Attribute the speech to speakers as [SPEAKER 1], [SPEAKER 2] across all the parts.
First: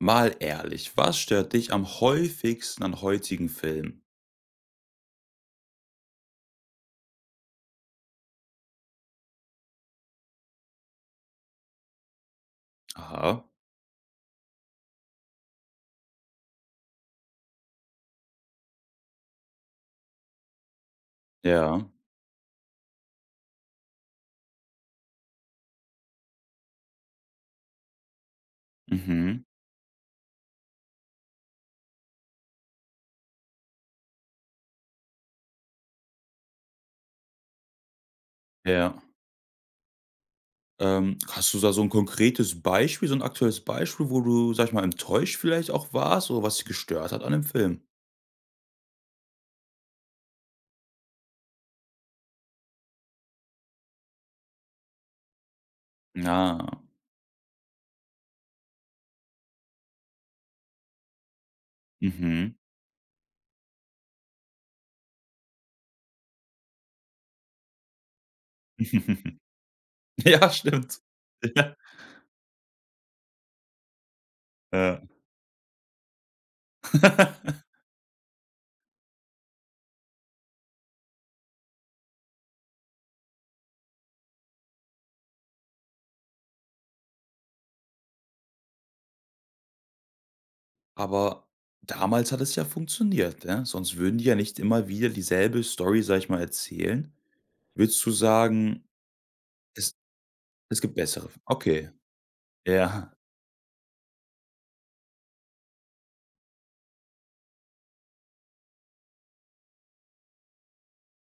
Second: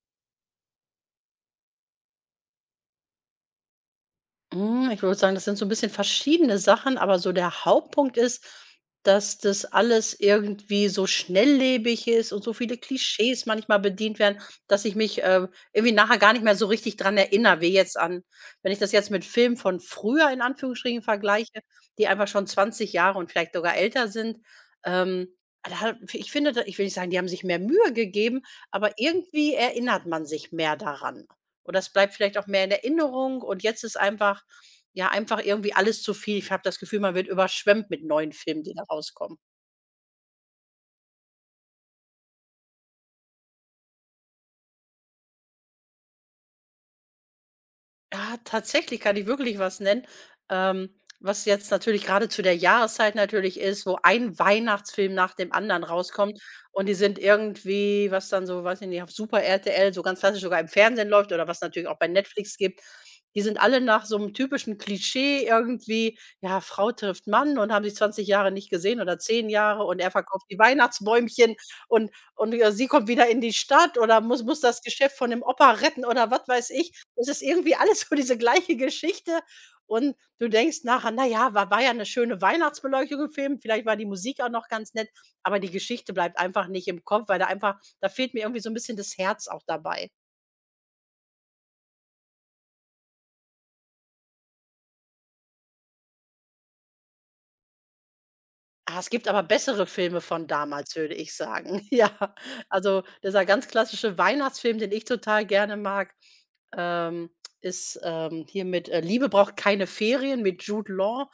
[SPEAKER 1] Mal ehrlich, was stört dich am häufigsten an heutigen Filmen?
[SPEAKER 2] Hm, ich würde sagen, das sind so ein bisschen verschiedene Sachen, aber so der Hauptpunkt ist, dass das alles irgendwie so schnelllebig ist und so viele
[SPEAKER 1] Aha,
[SPEAKER 2] Klischees manchmal bedient werden, dass ich mich, irgendwie nachher gar nicht mehr so richtig dran erinnere, wie jetzt an wenn ich das jetzt mit Filmen von früher in Anführungsstrichen vergleiche,
[SPEAKER 1] ja,
[SPEAKER 2] die einfach schon 20 Jahre und vielleicht sogar älter sind. Ähm, da hat ich finde, da ich will nicht sagen, die haben sich mehr Mühe gegeben, aber
[SPEAKER 1] mhm,
[SPEAKER 2] irgendwie erinnert man sich mehr daran. Und das bleibt vielleicht auch mehr in Erinnerung, und jetzt ist einfach ja, einfach irgendwie alles zu viel. Ich habe das Gefühl, man wird überschwemmt mit neuen Filmen, die da
[SPEAKER 1] ja.
[SPEAKER 2] rauskommen.
[SPEAKER 1] Hast du da so 'n konkretes Beispiel, so 'n aktuelles Beispiel, wo du, sage ich mal, enttäuscht vielleicht auch warst oder was dich gestört hat an dem Film?
[SPEAKER 2] Ja, tatsächlich kann ich wirklich was nennen, was jetzt natürlich gerade zu der Jahreszeit natürlich ist, wo ein Weihnachtsfilm nach dem anderen rauskommt,
[SPEAKER 1] Ah,
[SPEAKER 2] und die sind irgendwie was dann so, weiß ich nicht, auf Super RTL, so ganz klassisch sogar im Fernsehen läuft oder was natürlich auch bei
[SPEAKER 1] mhm.
[SPEAKER 2] Netflix gibt. Die sind alle nach so einem typischen Klischee irgendwie, ja, Frau trifft Mann und haben sich 20 Jahre nicht gesehen oder 10 Jahre, und er verkauft
[SPEAKER 1] Ja,
[SPEAKER 2] die
[SPEAKER 1] stimmt.
[SPEAKER 2] Weihnachtsbäumchen
[SPEAKER 1] Ja,
[SPEAKER 2] und sie kommt wieder in die Stadt oder muss das
[SPEAKER 1] ja.
[SPEAKER 2] Geschäft von dem Opa retten oder was weiß ich. Es ist irgendwie alles so diese gleiche Geschichte, und du denkst nachher: „Na ja, war ja 'ne schöne Weihnachtsbeleuchtung im Film, vielleicht war die Musik auch noch ganz nett“, aber die Geschichte bleibt einfach nicht im Kopf, weil da einfach da fehlt mir irgendwie so 'n bisschen das Herz auch dabei.
[SPEAKER 1] Aber damals hat es ja funktioniert, ne? Sonst würden die ja nicht immer wieder dieselbe Story, sage ich mal, erzählen. Würdest du sagen,
[SPEAKER 2] Ah, es gibt aber bessere
[SPEAKER 1] es
[SPEAKER 2] Filme von
[SPEAKER 1] es gibt
[SPEAKER 2] damals, würde
[SPEAKER 1] bessere
[SPEAKER 2] ich
[SPEAKER 1] F
[SPEAKER 2] sagen.
[SPEAKER 1] okay.
[SPEAKER 2] Ja, also
[SPEAKER 1] Ja.
[SPEAKER 2] dieser ganz klassische Weihnachtsfilm, den ich total gerne mag, ähm, ist, hier mit, „Liebe braucht keine Ferien“ mit Jude Law.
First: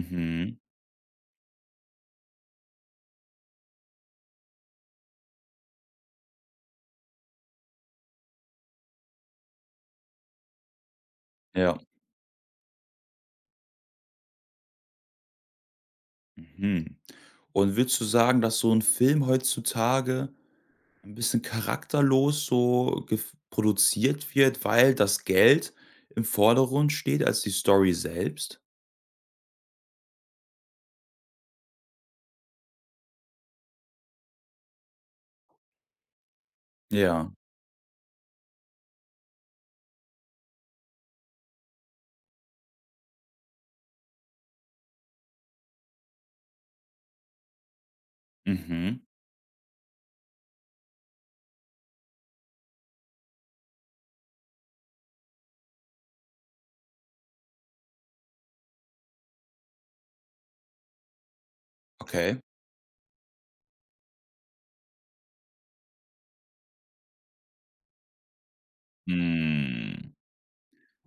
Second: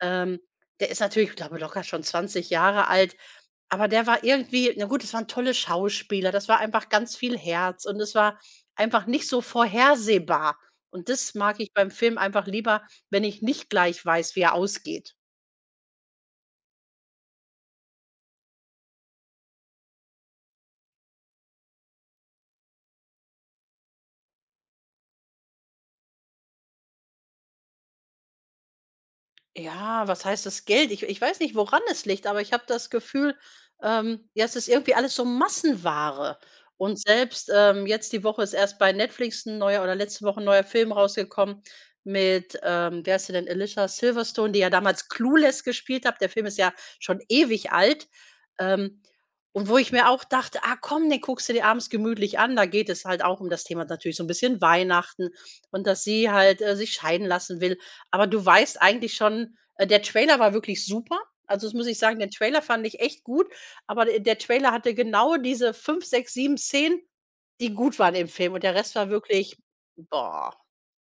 [SPEAKER 2] Ähm, der ist natürlich, ich glaube, locker schon 20 Jahre alt, aber der war irgendwie na gut, es waren tolle Schauspieler, das war einfach ganz viel Herz und es war einfach nicht so vorhersehbar. Und das mag ich
[SPEAKER 1] Ja.
[SPEAKER 2] beim Film einfach lieber, wenn ich nicht gleich weiß, wie er ausgeht.
[SPEAKER 1] Mhm. Und würdest du sagen, dass so 'n Film heutzutage 'n bisschen charakterlos so gef produziert wird, weil das Geld im Vordergrund steht als die Story selbst?
[SPEAKER 2] Ja, was heißt das Geld? Ich weiß nicht, woran es liegt, aber ich habe das Gefühl, ja, es ist irgendwie alles so Massenware. Und
[SPEAKER 1] Ja.
[SPEAKER 2] selbst, jetzt die Woche ist erst bei Netflix ein neuer oder letzte Woche ein neuer Film rausgekommen mit, wer ist sie denn? Alicia Silverstone, die ja damals Clueless gespielt hat. Der Film ist ja schon ewig alt.
[SPEAKER 1] Mhm.
[SPEAKER 2] Ähm, und wo ich mir auch dachte: „Ah komm, den guckst du dir abends gemütlich an.“ Da geht es halt auch um das Thema, natürlich so ein bisschen Weihnachten, und dass sie halt, sich scheiden lassen will. Aber du weißt eigentlich schon der Trailer war wirklich super. Also, das muss ich sagen, den
[SPEAKER 1] Okay.
[SPEAKER 2] Trailer fand ich echt gut, aber d der Trailer hatte genau diese 5, 6, sieben Szenen, die gut waren im Film, und der Rest war wirklich,
[SPEAKER 1] Mhm.
[SPEAKER 2] boah.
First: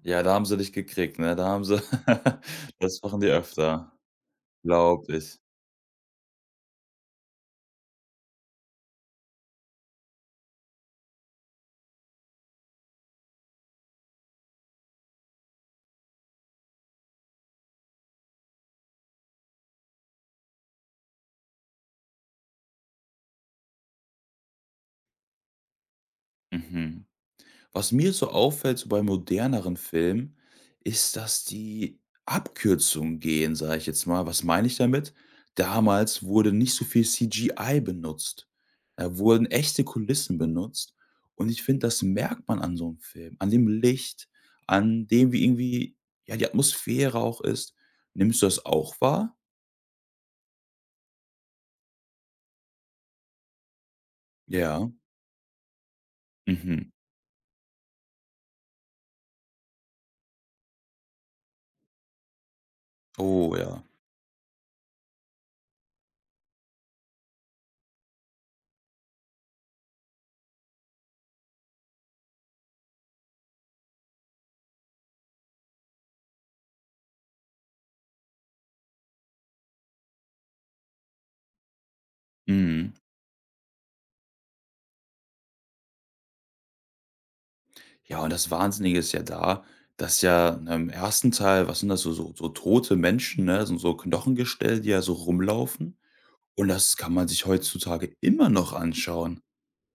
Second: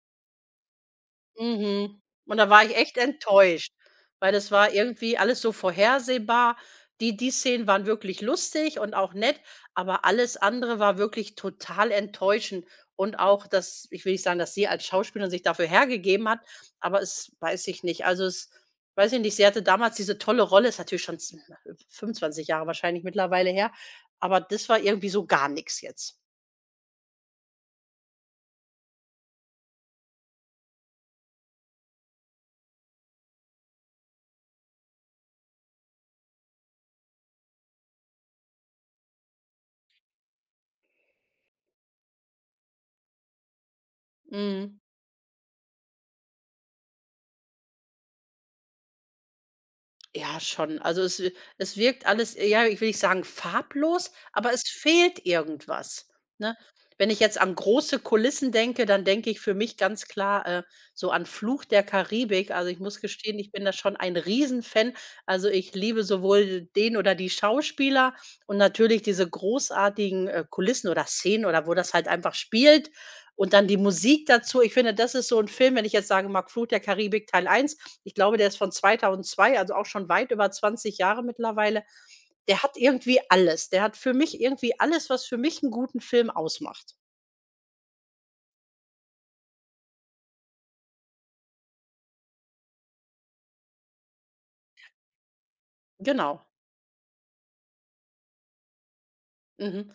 [SPEAKER 1] Ja, da haben sie dich gekriegt, ne? Da haben sie
[SPEAKER 2] Mhm. Und da war ich echt
[SPEAKER 1] das machen die
[SPEAKER 2] enttäuscht,
[SPEAKER 1] öfter,
[SPEAKER 2] weil das war
[SPEAKER 1] glaube
[SPEAKER 2] irgendwie
[SPEAKER 1] ich.
[SPEAKER 2] alles so vorhersehbar. Die Szenen waren wirklich lustig und auch nett, aber alles andere war wirklich total enttäuschend. Und auch, dass ich will nicht sagen, dass sie als Schauspielerin sich dafür hergegeben hat, aber es, weiß ich nicht. Also, es, weiß ich nicht, sie hatte damals diese tolle Rolle, ist natürlich schon z 25 Jahre wahrscheinlich mittlerweile her, aber das war irgendwie so gar nichts jetzt.
[SPEAKER 1] Mhm. Was mir so auffällt, so bei moderneren Filmen, ist, dass die Abkürzungen gehen, sage ich jetzt mal. Was meine ich damit? Damals wurde nicht so viel CGI benutzt. Da wurden echte Kulissen benutzt. Und ich finde, das merkt man an so einem Film, an dem Licht,
[SPEAKER 2] Mhm.
[SPEAKER 1] an dem, wie irgendwie, ja, die Atmosphäre auch ist. Nimmst du das auch wahr?
[SPEAKER 2] Ja, schon. Also, es wirkt alles, ja, ich will nicht sagen farblos, aber es
[SPEAKER 1] Ja.
[SPEAKER 2] fehlt irgendwas, ne?
[SPEAKER 1] Mhm.
[SPEAKER 2] Wenn ich jetzt an große Kulissen denke, dann denke ich für mich ganz klar, so an Fluch der Karibik. Also, ich muss gestehen, ich
[SPEAKER 1] Oh
[SPEAKER 2] bin da
[SPEAKER 1] ja.
[SPEAKER 2] schon ein Riesenfan. Also, ich liebe sowohl den oder die Schauspieler und natürlich diese großartigen, Kulissen oder Szenen oder wo das halt einfach spielt, und dann die Musik dazu. Ich finde, das ist so 'n Film, wenn ich jetzt sage, mag: „Fluch der Karibik Teil eins.“ Ich glaube, der ist von 2002, also auch schon weit über 20 Jahre mittlerweile. Der hat
[SPEAKER 1] Mhm.
[SPEAKER 2] irgendwie alles. Der hat für mich irgendwie alles, was für mich 'n guten Film ausmacht.
[SPEAKER 1] Ja, und das Wahnsinnige ist ja da, dass ja, ne, im ersten Teil was sind das so tote Menschen, ne, so Knochengestell, die ja so rumlaufen.
[SPEAKER 2] Genau.
[SPEAKER 1] Und das kann man sich heutzutage immer noch anschauen.
[SPEAKER 2] Mhm.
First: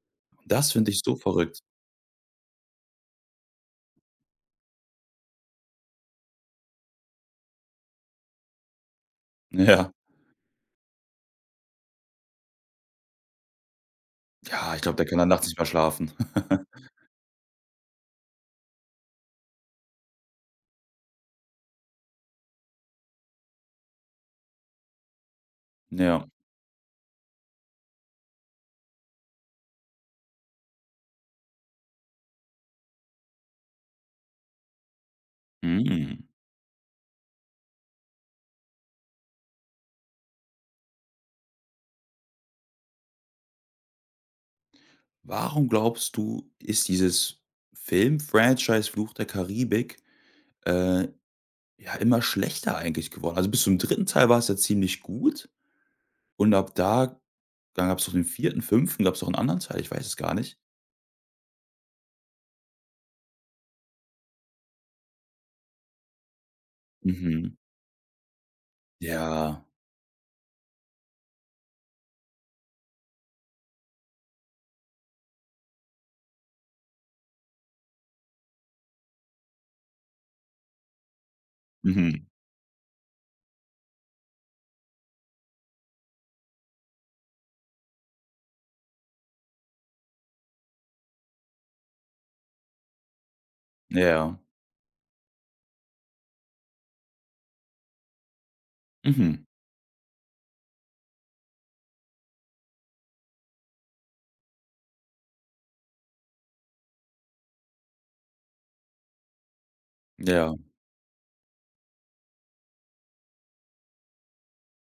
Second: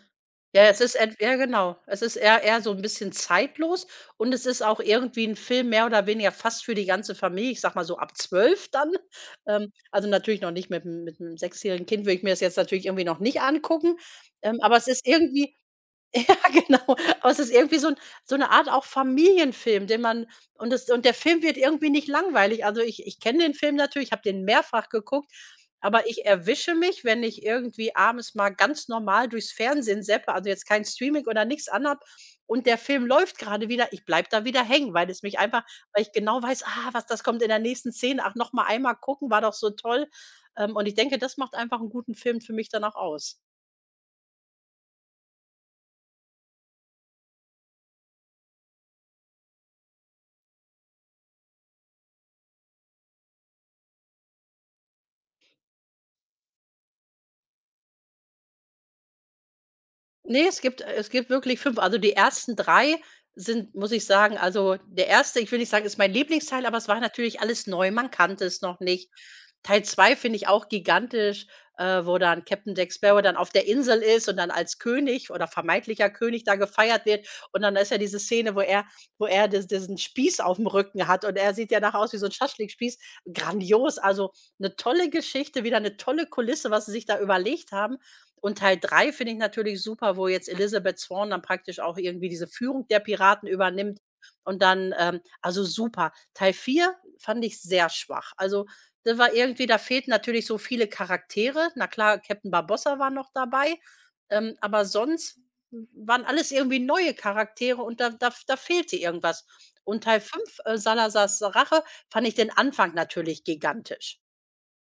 [SPEAKER 2] Ja,
[SPEAKER 1] Das
[SPEAKER 2] es
[SPEAKER 1] finde
[SPEAKER 2] ist
[SPEAKER 1] ich so
[SPEAKER 2] ent ja
[SPEAKER 1] verrückt.
[SPEAKER 2] genau. Es ist eher eher so 'n bisschen zeitlos, und es ist auch irgendwie 'n Film mehr oder weniger fast für die ganze Familie. Ich sage mal so ab 12 dann.
[SPEAKER 1] Ja.
[SPEAKER 2] Also, natürlich noch nicht mit 'm sechsjährigen Kind würde ich mir das jetzt natürlich irgendwie noch nicht angucken.
[SPEAKER 1] Ja,
[SPEAKER 2] Aber
[SPEAKER 1] ich
[SPEAKER 2] es
[SPEAKER 1] glaube,
[SPEAKER 2] ist
[SPEAKER 1] der kann dann nachts
[SPEAKER 2] irgendwie
[SPEAKER 1] nicht mehr schlafen.
[SPEAKER 2] ja, genau. Aber es ist irgendwie so 'n so 'ne Art auch Familienfilm, den man, und das, und der Film wird irgendwie nicht langweilig. Also, ich kenne den Film natürlich, habe den mehrfach geguckt, aber ich
[SPEAKER 1] Ja.
[SPEAKER 2] erwische mich, wenn ich irgendwie abends mal ganz normal durchs Fernsehen zappe, also, jetzt kein Streaming oder nichts an, und der Film läuft gerade wieder, ich bleib da wieder hängen, weil es mich einfach, weil ich
[SPEAKER 1] Mhm.
[SPEAKER 2] genau weiß: „Ah, was, das kommt in der nächsten Szene. Ach, noch mal einmal gucken, war doch so toll.“ und ich denke, das macht einfach einen guten Film für mich dann auch aus.
[SPEAKER 1] Warum glaubst du, ist dieses Film-Franchise „Fluch der Karibik", äh, ja, immer schlechter eigentlich geworden? Also, bis zum dritten Teil war es ja ziemlich gut. Und ab da dann gab's noch den 4., 5. gab's noch 'n anderen Teil, ich weiß es gar
[SPEAKER 2] Nee,
[SPEAKER 1] nicht.
[SPEAKER 2] es gibt wirklich 5. Also, die ersten 3 sind, muss ich sagen, also, der erste, ich will nicht sagen, ist mein Lieblingsteil, aber es war natürlich
[SPEAKER 1] Mhm.
[SPEAKER 2] alles neu, man kannte es noch nicht.
[SPEAKER 1] Ja.
[SPEAKER 2] Teil 2 finde ich auch gigantisch, wo dann Captain Jack Sparrow dann auf der Insel ist und dann als König oder vermeintlicher König da gefeiert wird. Und dann ist ja diese Szene, wo er dis diesen Spieß auf dem Rücken hat und er sieht ja nachher aus wie
[SPEAKER 1] Mhm.
[SPEAKER 2] so ein Schaschlikspieß. Grandios, also, eine tolle Geschichte, wieder eine tolle Kulisse, was sie sich da überlegt haben. Und Teil 3 finde ich natürlich super, wo jetzt Elizabeth Swann dann praktisch auch irgendwie diese Führung der Piraten übernimmt,
[SPEAKER 1] Ja.
[SPEAKER 2] und dann also super. Teil 4 fand ich sehr schwach. Also, das war
[SPEAKER 1] Mhm.
[SPEAKER 2] irgendwie da fehlten natürlich so viele Charaktere. Na klar, Captain Barbossa war noch dabei, aber sonst waren alles irgendwie neue Charaktere, und da fehlte irgendwas. Und Teil
[SPEAKER 1] Ja.
[SPEAKER 2] fünf, Salazars Rache, fand ich den Anfang natürlich gigantisch.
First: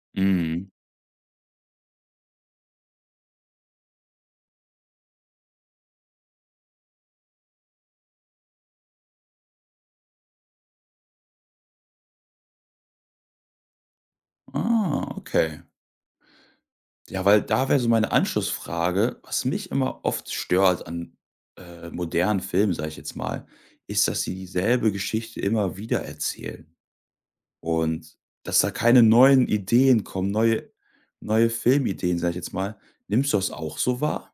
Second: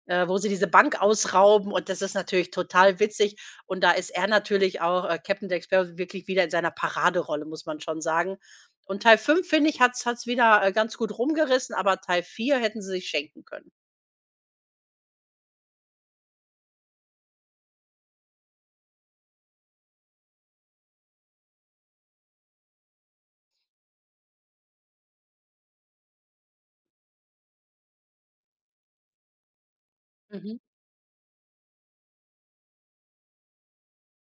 [SPEAKER 2] Wo sie diese
[SPEAKER 1] Mhm.
[SPEAKER 2] Bank ausrauben und das ist natürlich total witzig, und da ist er natürlich auch, Captain Jack Sparrow wirklich wieder in seiner Paraderolle, muss man schon sagen. Und Teil 5 finde ich, hat es wieder, ganz gut rumgerissen, aber Teil 4 hätten sie sich schenken können.
[SPEAKER 1] Ah, okay. Ja, weil da wäre so meine Anschlussfrage, was mich immer oft stört an, modernen Filmen, sage ich jetzt mal, ist, dass sie dieselbe Geschichte immer wieder erzählen und dass da keine neuen Ideen kommen,
[SPEAKER 2] Mhm.
[SPEAKER 1] neue Filmideen, sage ich jetzt mal. Nimmst du das auch so wahr?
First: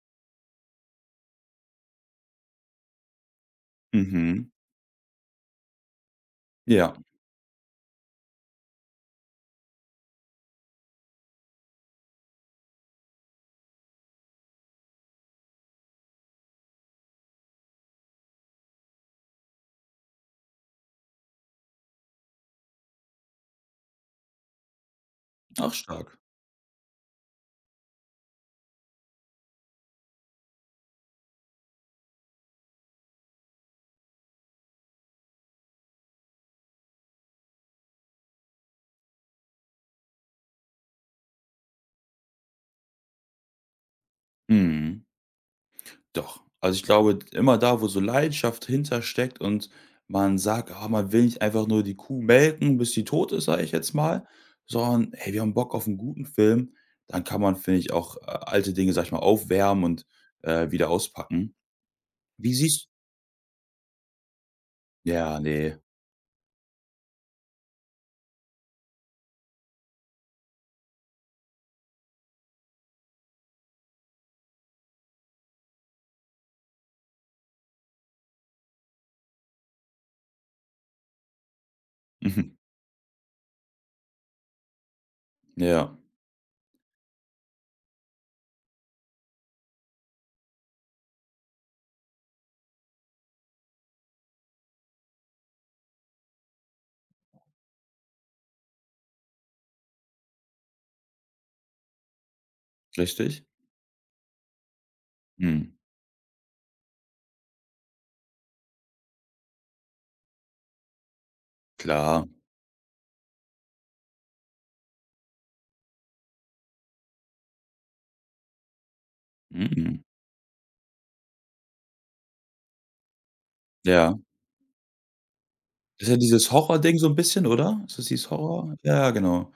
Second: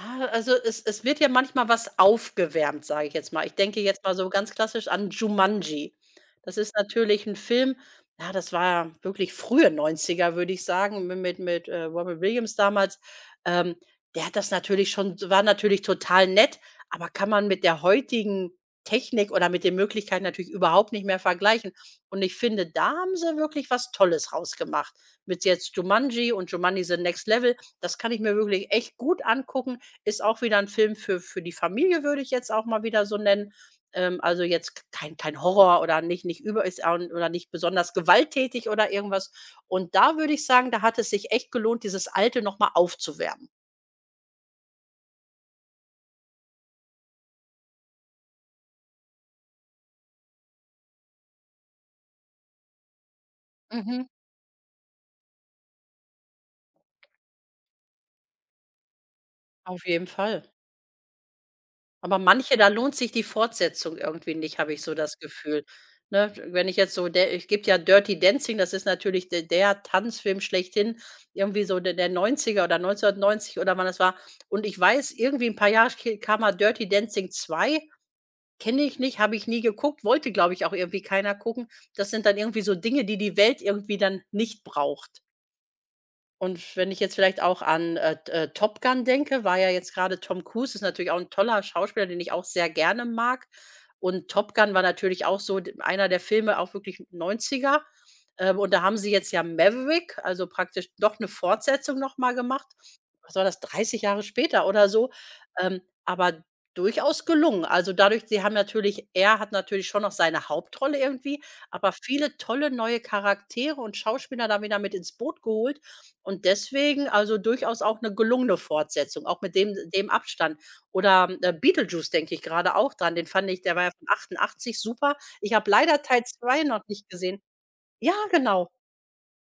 [SPEAKER 2] Ah, also es wird ja manchmal was aufgewärmt, sage ich jetzt mal. Ich denke jetzt mal so
[SPEAKER 1] Mhm.
[SPEAKER 2] ganz klassisch an Jumanji. Das ist
[SPEAKER 1] Ja.
[SPEAKER 2] natürlich ein Film, ja, das war wirklich frühe 90er, würde ich sagen, mi mit, Robin Williams damals. Ähm, der hat das natürlich schon, war natürlich total nett, aber kann man mit der heutigen Technik oder mit den Möglichkeiten natürlich überhaupt nicht mehr vergleichen. Und ich finde, da haben sie wirklich was Tolles rausgemacht. Mit
[SPEAKER 1] Ach,
[SPEAKER 2] jetzt
[SPEAKER 1] stark.
[SPEAKER 2] Jumanji und Jumanji: The Next Level, das kann ich mir wirklich echt gut angucken. Ist auch wieder 'n Film für die Familie, würde ich jetzt auch mal wieder so nennen. Also jetzt k kein kein Horror oder nicht über, ist auch oder nicht besonders gewalttätig oder irgendwas. Und da würde ich sagen, da hat es sich echt gelohnt, dieses Alte noch mal aufzuwärmen.
[SPEAKER 1] Mhm, doch. Also, ich glaube, immer da, wo so Leidenschaft hintersteckt und man sagt: „Ah, man will nicht einfach nur die Kuh melken, bis sie tot ist", sage ich jetzt
[SPEAKER 2] Mhm.
[SPEAKER 1] mal, sondern: „Hey, wir haben Bock auf einen guten Film", dann kann man, finde ich, auch, alte Dinge, sage ich mal, aufwärmen
[SPEAKER 2] Auf
[SPEAKER 1] und,
[SPEAKER 2] jeden Fall.
[SPEAKER 1] wieder auspacken.
[SPEAKER 2] Aber
[SPEAKER 1] Wie
[SPEAKER 2] manche, da
[SPEAKER 1] siehst
[SPEAKER 2] lohnt sich die Fortsetzung irgendwie nicht, habe ich so das
[SPEAKER 1] Ja,
[SPEAKER 2] Gefühl.
[SPEAKER 1] ne.
[SPEAKER 2] Ne, wenn ich jetzt so der, es gibt ja Dirty Dancing, das ist natürlich de der Tanzfilm schlechthin, irgendwie so der 90 oder 1990 oder wann das war. Und ich weiß, irgendwie ein paar Jahre sch kam mal Dirty Dancing 2, kenne ich nicht, habe ich nie geguckt, wollte, glaube ich, auch irgendwie keiner gucken. Das sind dann
[SPEAKER 1] Mhm.
[SPEAKER 2] irgendwie so Dinge, die die Welt irgendwie dann nicht braucht.
[SPEAKER 1] Ja,
[SPEAKER 2] Und wenn ich jetzt vielleicht auch an, T Top Gun denke, war ja jetzt gerade, Tom Cruise ist natürlich auch ein toller Schauspieler, den ich auch sehr gerne mag. Und Top Gun war natürlich auch so d einer der Filme, auch wirklich 90er. Und da haben sie jetzt ja Maverick, also praktisch doch eine Fortsetzung noch mal gemacht. Was
[SPEAKER 1] richtig.
[SPEAKER 2] war das, 30 Jahre später oder so?
[SPEAKER 1] Mhm.
[SPEAKER 2] Aber durchaus gelungen. Also dadurch, sie haben natürlich, er hat natürlich schon noch seine Hauptrolle irgendwie, aber
[SPEAKER 1] Klar.
[SPEAKER 2] viele tolle neue Charaktere und Schauspieler da wieder mit ins Boot geholt, und deswegen, also durchaus auch eine gelungene Fortsetzung, auch mit dem
[SPEAKER 1] Mhm.
[SPEAKER 2] dem Abstand. Oder, Beetlejuice denke ich gerade auch dran, den fand ich, der war ja von
[SPEAKER 1] Ja.
[SPEAKER 2] '88 super. Ich habe leider
[SPEAKER 1] Ist ja
[SPEAKER 2] Teil
[SPEAKER 1] dieses
[SPEAKER 2] 2 noch
[SPEAKER 1] Horror-Ding so
[SPEAKER 2] nicht
[SPEAKER 1] ein
[SPEAKER 2] gesehen.
[SPEAKER 1] bisschen, oder? Ist das
[SPEAKER 2] Ja,
[SPEAKER 1] dieses
[SPEAKER 2] genau.
[SPEAKER 1] Horror? Ja, ja, genau.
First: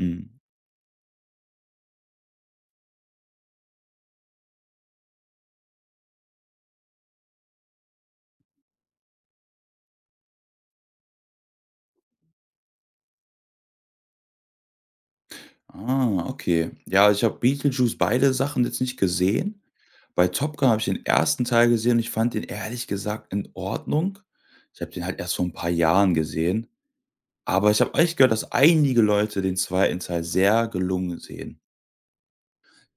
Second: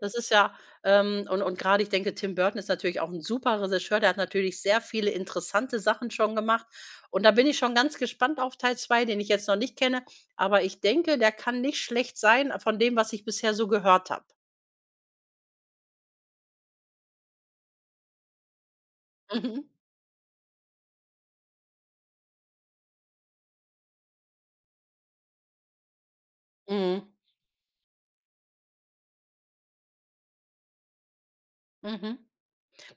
[SPEAKER 2] Das ist ja und gerade ich denke, Tim Burton ist natürlich auch ein super Regisseur, der hat natürlich sehr viele interessante Sachen schon gemacht. Und da bin ich schon ganz gespannt auf Teil 2, den ich jetzt noch nicht kenne, aber ich denke, der kann nicht schlecht sein von dem, was ich bisher so gehört habe.
[SPEAKER 1] Ah, okay. Ja, ich habe Beetlejuice beide Sachen jetzt nicht gesehen.
[SPEAKER 2] Mhm.
[SPEAKER 1] Bei Top Gun habe ich den ersten Teil gesehen und ich fand den ehrlich gesagt in Ordnung. Ich habe den halt erst vor ein paar Jahren gesehen,
[SPEAKER 2] Mhm.
[SPEAKER 1] aber ich habe echt gehört, dass einige Leute den zweiten Teil sehr gelungen sehen.
[SPEAKER 2] Mhm.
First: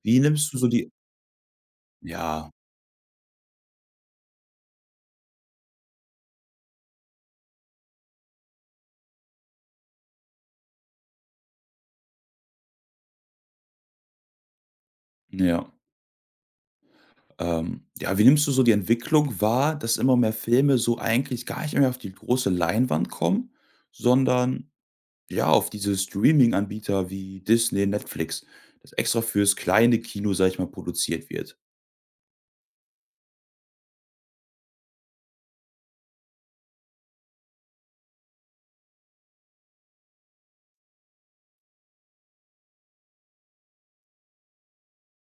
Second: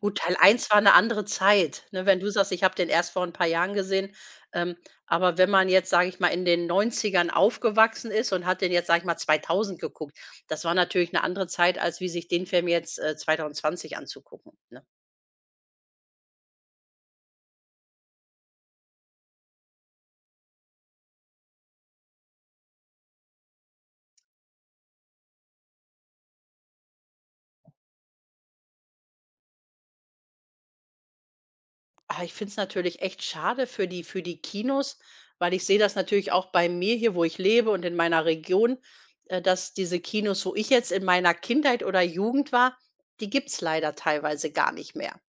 [SPEAKER 2] Gut,
[SPEAKER 1] Wie
[SPEAKER 2] Teil
[SPEAKER 1] nimmst du so
[SPEAKER 2] eins war
[SPEAKER 1] die
[SPEAKER 2] 'ne andere Zeit, ne? Wenn du
[SPEAKER 1] Ja,
[SPEAKER 2] sagst: „Ich habe den erst vor 'n paar Jahren gesehen“, ähm, aber wenn man jetzt, sage ich mal, in den Neunzigern aufgewachsen ist und hat den jetzt, sage ich mal, 2000 geguckt, das war natürlich 'ne andere Zeit, als wie sich den Film jetzt, 2020 anzugucken, ne?
[SPEAKER 1] ja, ja, wie nimmst du so die Entwicklung wahr, dass immer mehr Filme so eigentlich gar nicht mehr auf die große Leinwand kommen, sondern ja, auf diese Streaming-Anbieter wie Disney, Netflix, das extra fürs kleine Kino, sage ich mal, produziert wird.
[SPEAKER 2] Aber ich finde es natürlich echt schade für die Kinos, weil ich sehe das natürlich auch bei mir hier, wo ich lebe und in meiner Region, dass diese Kinos, wo ich jetzt in meiner Kindheit oder Jugend war, die gibt's leider teilweise gar nicht mehr.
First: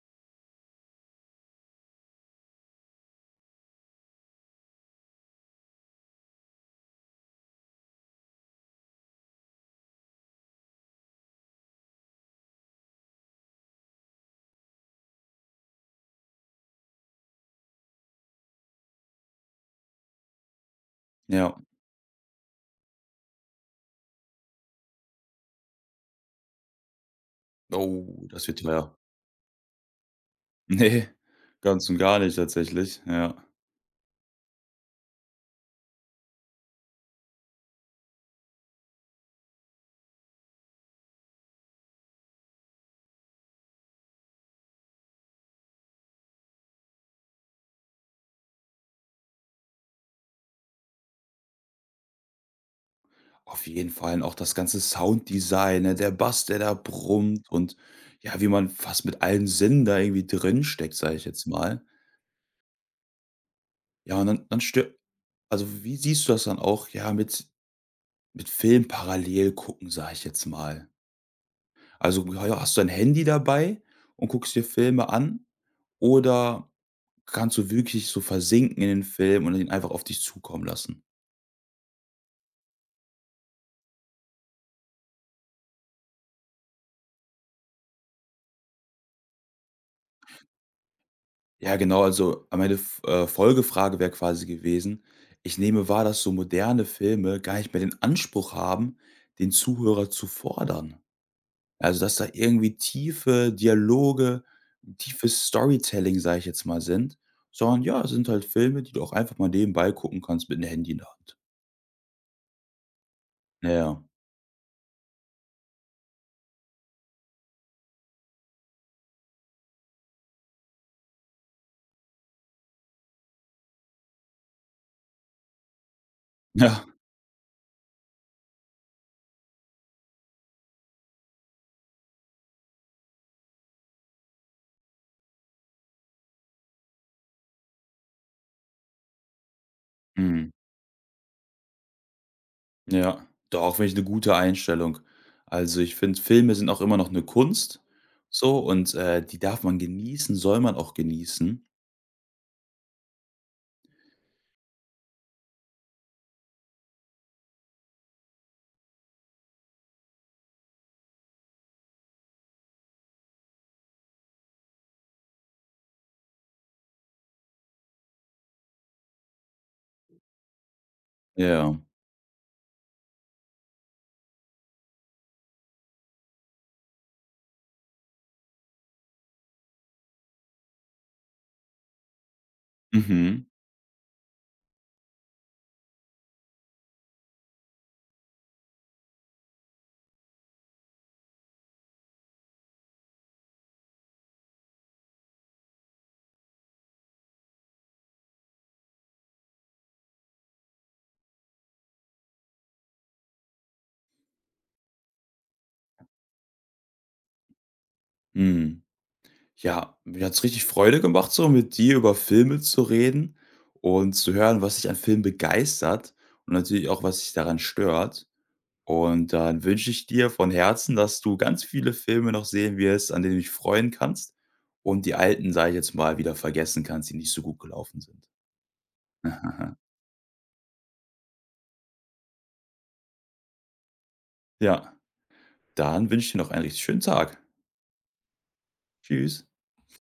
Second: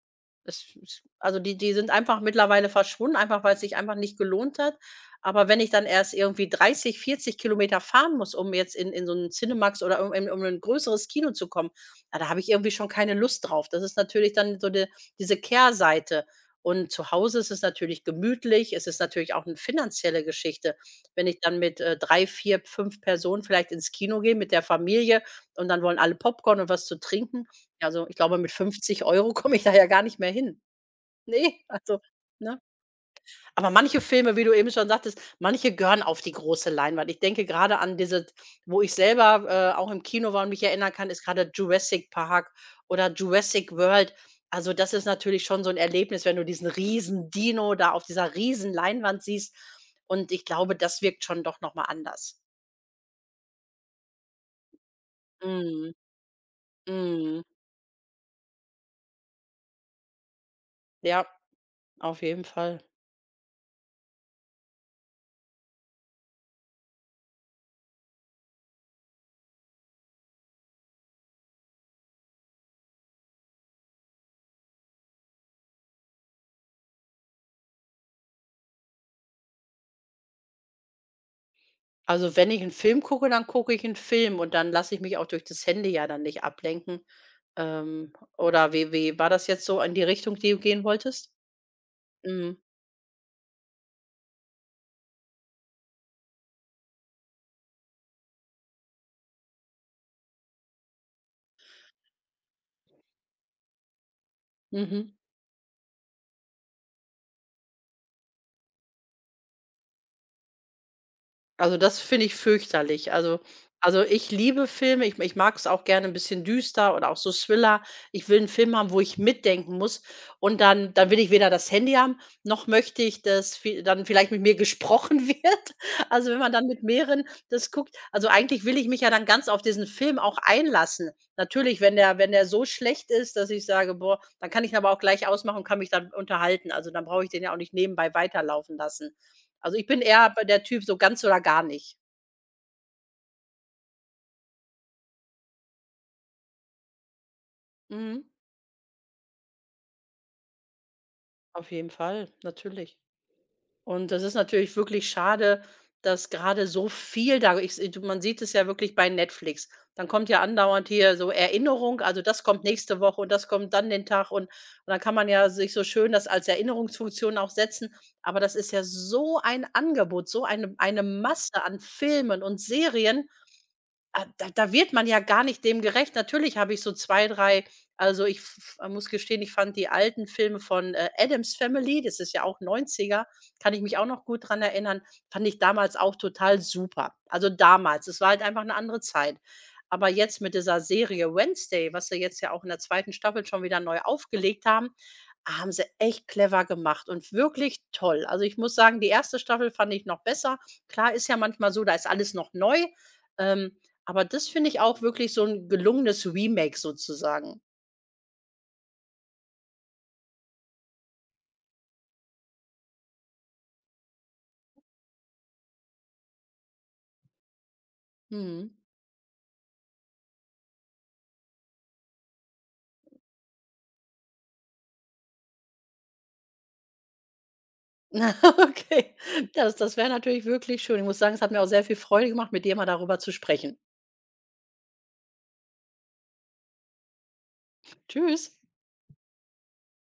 [SPEAKER 2] Es also, die sind einfach mittlerweile verschwunden, einfach weil es sich einfach nicht gelohnt hat. Aber wenn ich dann erst irgendwie 30, 40 Kilometer fahren muss, um jetzt in so einen Cinemax oder um in um ein größeres Kino zu kommen, na, da habe ich irgendwie schon keine Lust drauf. Das ist natürlich dann so de diese Kehrseite. Und zu Hause ist es natürlich gemütlich. Es ist natürlich auch eine finanzielle Geschichte. Wenn ich
[SPEAKER 1] Ja.
[SPEAKER 2] dann mit, 3, 4, 5 Personen vielleicht ins Kino gehe mit der Familie und dann wollen alle Popcorn und was zu trinken, also, ich
[SPEAKER 1] Oh,
[SPEAKER 2] glaube,
[SPEAKER 1] das
[SPEAKER 2] mit
[SPEAKER 1] wird teuer.
[SPEAKER 2] 50 € komme ich da ja gar nicht mehr hin.
[SPEAKER 1] Ne,
[SPEAKER 2] Ne,
[SPEAKER 1] ganz und
[SPEAKER 2] also,
[SPEAKER 1] gar nicht
[SPEAKER 2] ne?
[SPEAKER 1] tatsächlich, ja.
[SPEAKER 2] Aber manche Filme, wie du eben schon sagtest, manche gehören auf die große Leinwand. Ich denke grade an diese, wo ich selber, auch im Kino war und mich erinnern kann, ist grade Jurassic Park oder Jurassic World. Also, das ist natürlich schon so 'n Erlebnis, wenn du diesen riesen Dino da auf dieser riesen Leinwand siehst. Und ich glaube, das wirkt schon doch noch mal anders.
[SPEAKER 1] Auf jeden Fall und auch das ganze Sounddesign,
[SPEAKER 2] Mhm,
[SPEAKER 1] ne, der Bass, der da
[SPEAKER 2] mhm.
[SPEAKER 1] brummt und ja, wie man fast mit allen Sinnen da irgendwie drinsteckt, sage ich
[SPEAKER 2] Ja,
[SPEAKER 1] jetzt mal.
[SPEAKER 2] auf jeden Fall.
[SPEAKER 1] Ja, und dann stö also, wie siehst du das dann auch, ja, mit Film parallel gucken, sage ich jetzt mal? Also, ja, ja, hast du dein Handy dabei und guckst dir Filme an oder kannst du wirklich so versinken in den Film und ihn einfach auf dich zukommen lassen?
[SPEAKER 2] Also, wenn ich einen Film gucke, dann gucke ich einen Film und dann lasse ich mich auch durch das Handy ja dann nicht ablenken. Oder wie war das jetzt so in die Richtung, die du gehen wolltest?
[SPEAKER 1] Ja, genau, also,
[SPEAKER 2] Mhm.
[SPEAKER 1] meine F Folgefrage wäre quasi gewesen: Ich nehme wahr, dass so moderne Filme gar nicht mehr den Anspruch haben, den Zuhörer zu fordern. Also, dass da irgendwie tiefe Dialoge,
[SPEAKER 2] Mhm.
[SPEAKER 1] tiefes Storytelling, sage ich jetzt mal, sind, sondern ja, es sind halt Filme, die du auch einfach mal nebenbei gucken kannst mit dem Handy in der Hand.
[SPEAKER 2] Also, das finde ich fürchterlich.
[SPEAKER 1] Ja, ja.
[SPEAKER 2] Also, ich liebe Filme. Ich mag es auch gerne ein bisschen düster oder auch so Thriller. Ich will einen Film haben, wo ich mitdenken muss, und dann will ich weder das Handy haben, noch möchte ich, dass vi dann vielleicht mit mir gesprochen wird. Also, wenn man dann
[SPEAKER 1] Ja,
[SPEAKER 2] mit mehreren das guckt, also, eigentlich will ich mich ja dann ganz auf diesen Film auch einlassen. Natürlich, wenn der so schlecht ist, dass ich sage: „Boah“, dann kann ich ihn aber auch gleich ausmachen und kann mich dann unterhalten. Also, dann brauche ich den ja auch nicht nebenbei weiterlaufen lassen. Also, ich bin eher bei
[SPEAKER 1] mhm.
[SPEAKER 2] der Typ so ganz oder gar nicht.
[SPEAKER 1] Ja, doch, finde ich 'ne gute Einstellung. Also, ich finde, Filme sind auch immer noch 'ne Kunst,
[SPEAKER 2] Mhm.
[SPEAKER 1] so und, die darf man genießen, soll man auch genießen.
[SPEAKER 2] Auf jeden Fall, natürlich. Und das ist natürlich wirklich schade, dass gerade so viel da ich s du man sieht es ja wirklich bei Netflix. Dann kommt ja andauernd hier so Erinnerung, also, das kommt nächste Woche und das kommt dann den Tag und dann kann man ja sich so schön das als Erinnerungsfunktion auch setzen. Aber das ist ja so ein Angebot, so eine Masse an
[SPEAKER 1] Ja.
[SPEAKER 2] Filmen und Serien. Ah, da wird man ja gar nicht dem gerecht. Natürlich habe ich so 2, 3. Also, ich f f muss gestehen, ich fand die alten Filme von, Addams Family, das ist ja auch Neunziger,
[SPEAKER 1] Mhm.
[SPEAKER 2] kann ich mich auch noch gut dran erinnern, fand ich damals auch total super. Also, damals, es war halt einfach eine andere Zeit. Aber jetzt mit dieser Serie Wednesday, was sie jetzt ja auch in der zweiten Staffel schon wieder neu aufgelegt haben, haben sie echt clever gemacht und wirklich toll. Also, ich muss sagen, die erste Staffel fand ich noch besser. Klar, ist ja manchmal so, da ist alles noch neu. Ähm, aber das finde ich auch wirklich so 'n gelungenes Remake sozusagen.
[SPEAKER 1] Mhm. Ja, mir hat's richtig Freude gemacht, so mit dir über Filme zu reden und zu hören, was dich an Filmen begeistert und natürlich auch, was dich daran stört.
[SPEAKER 2] Mhm.
[SPEAKER 1] Und dann wünsche ich dir von Herzen, dass du ganz viele Filme noch sehen wirst, an denen du dich freuen kannst und die alten, sage ich jetzt mal, wieder vergessen kannst, die nicht so gut gelaufen sind.
[SPEAKER 2] Okay, das das wäre natürlich wirklich schön. Ich muss sagen, es hat mir auch sehr viel Freude gemacht, mit dir mal darüber zu sprechen.
[SPEAKER 1] Ja, dann wünsche ich dir noch einen richtig schönen Tag.
[SPEAKER 2] Tschüss.
[SPEAKER 1] Tschüss.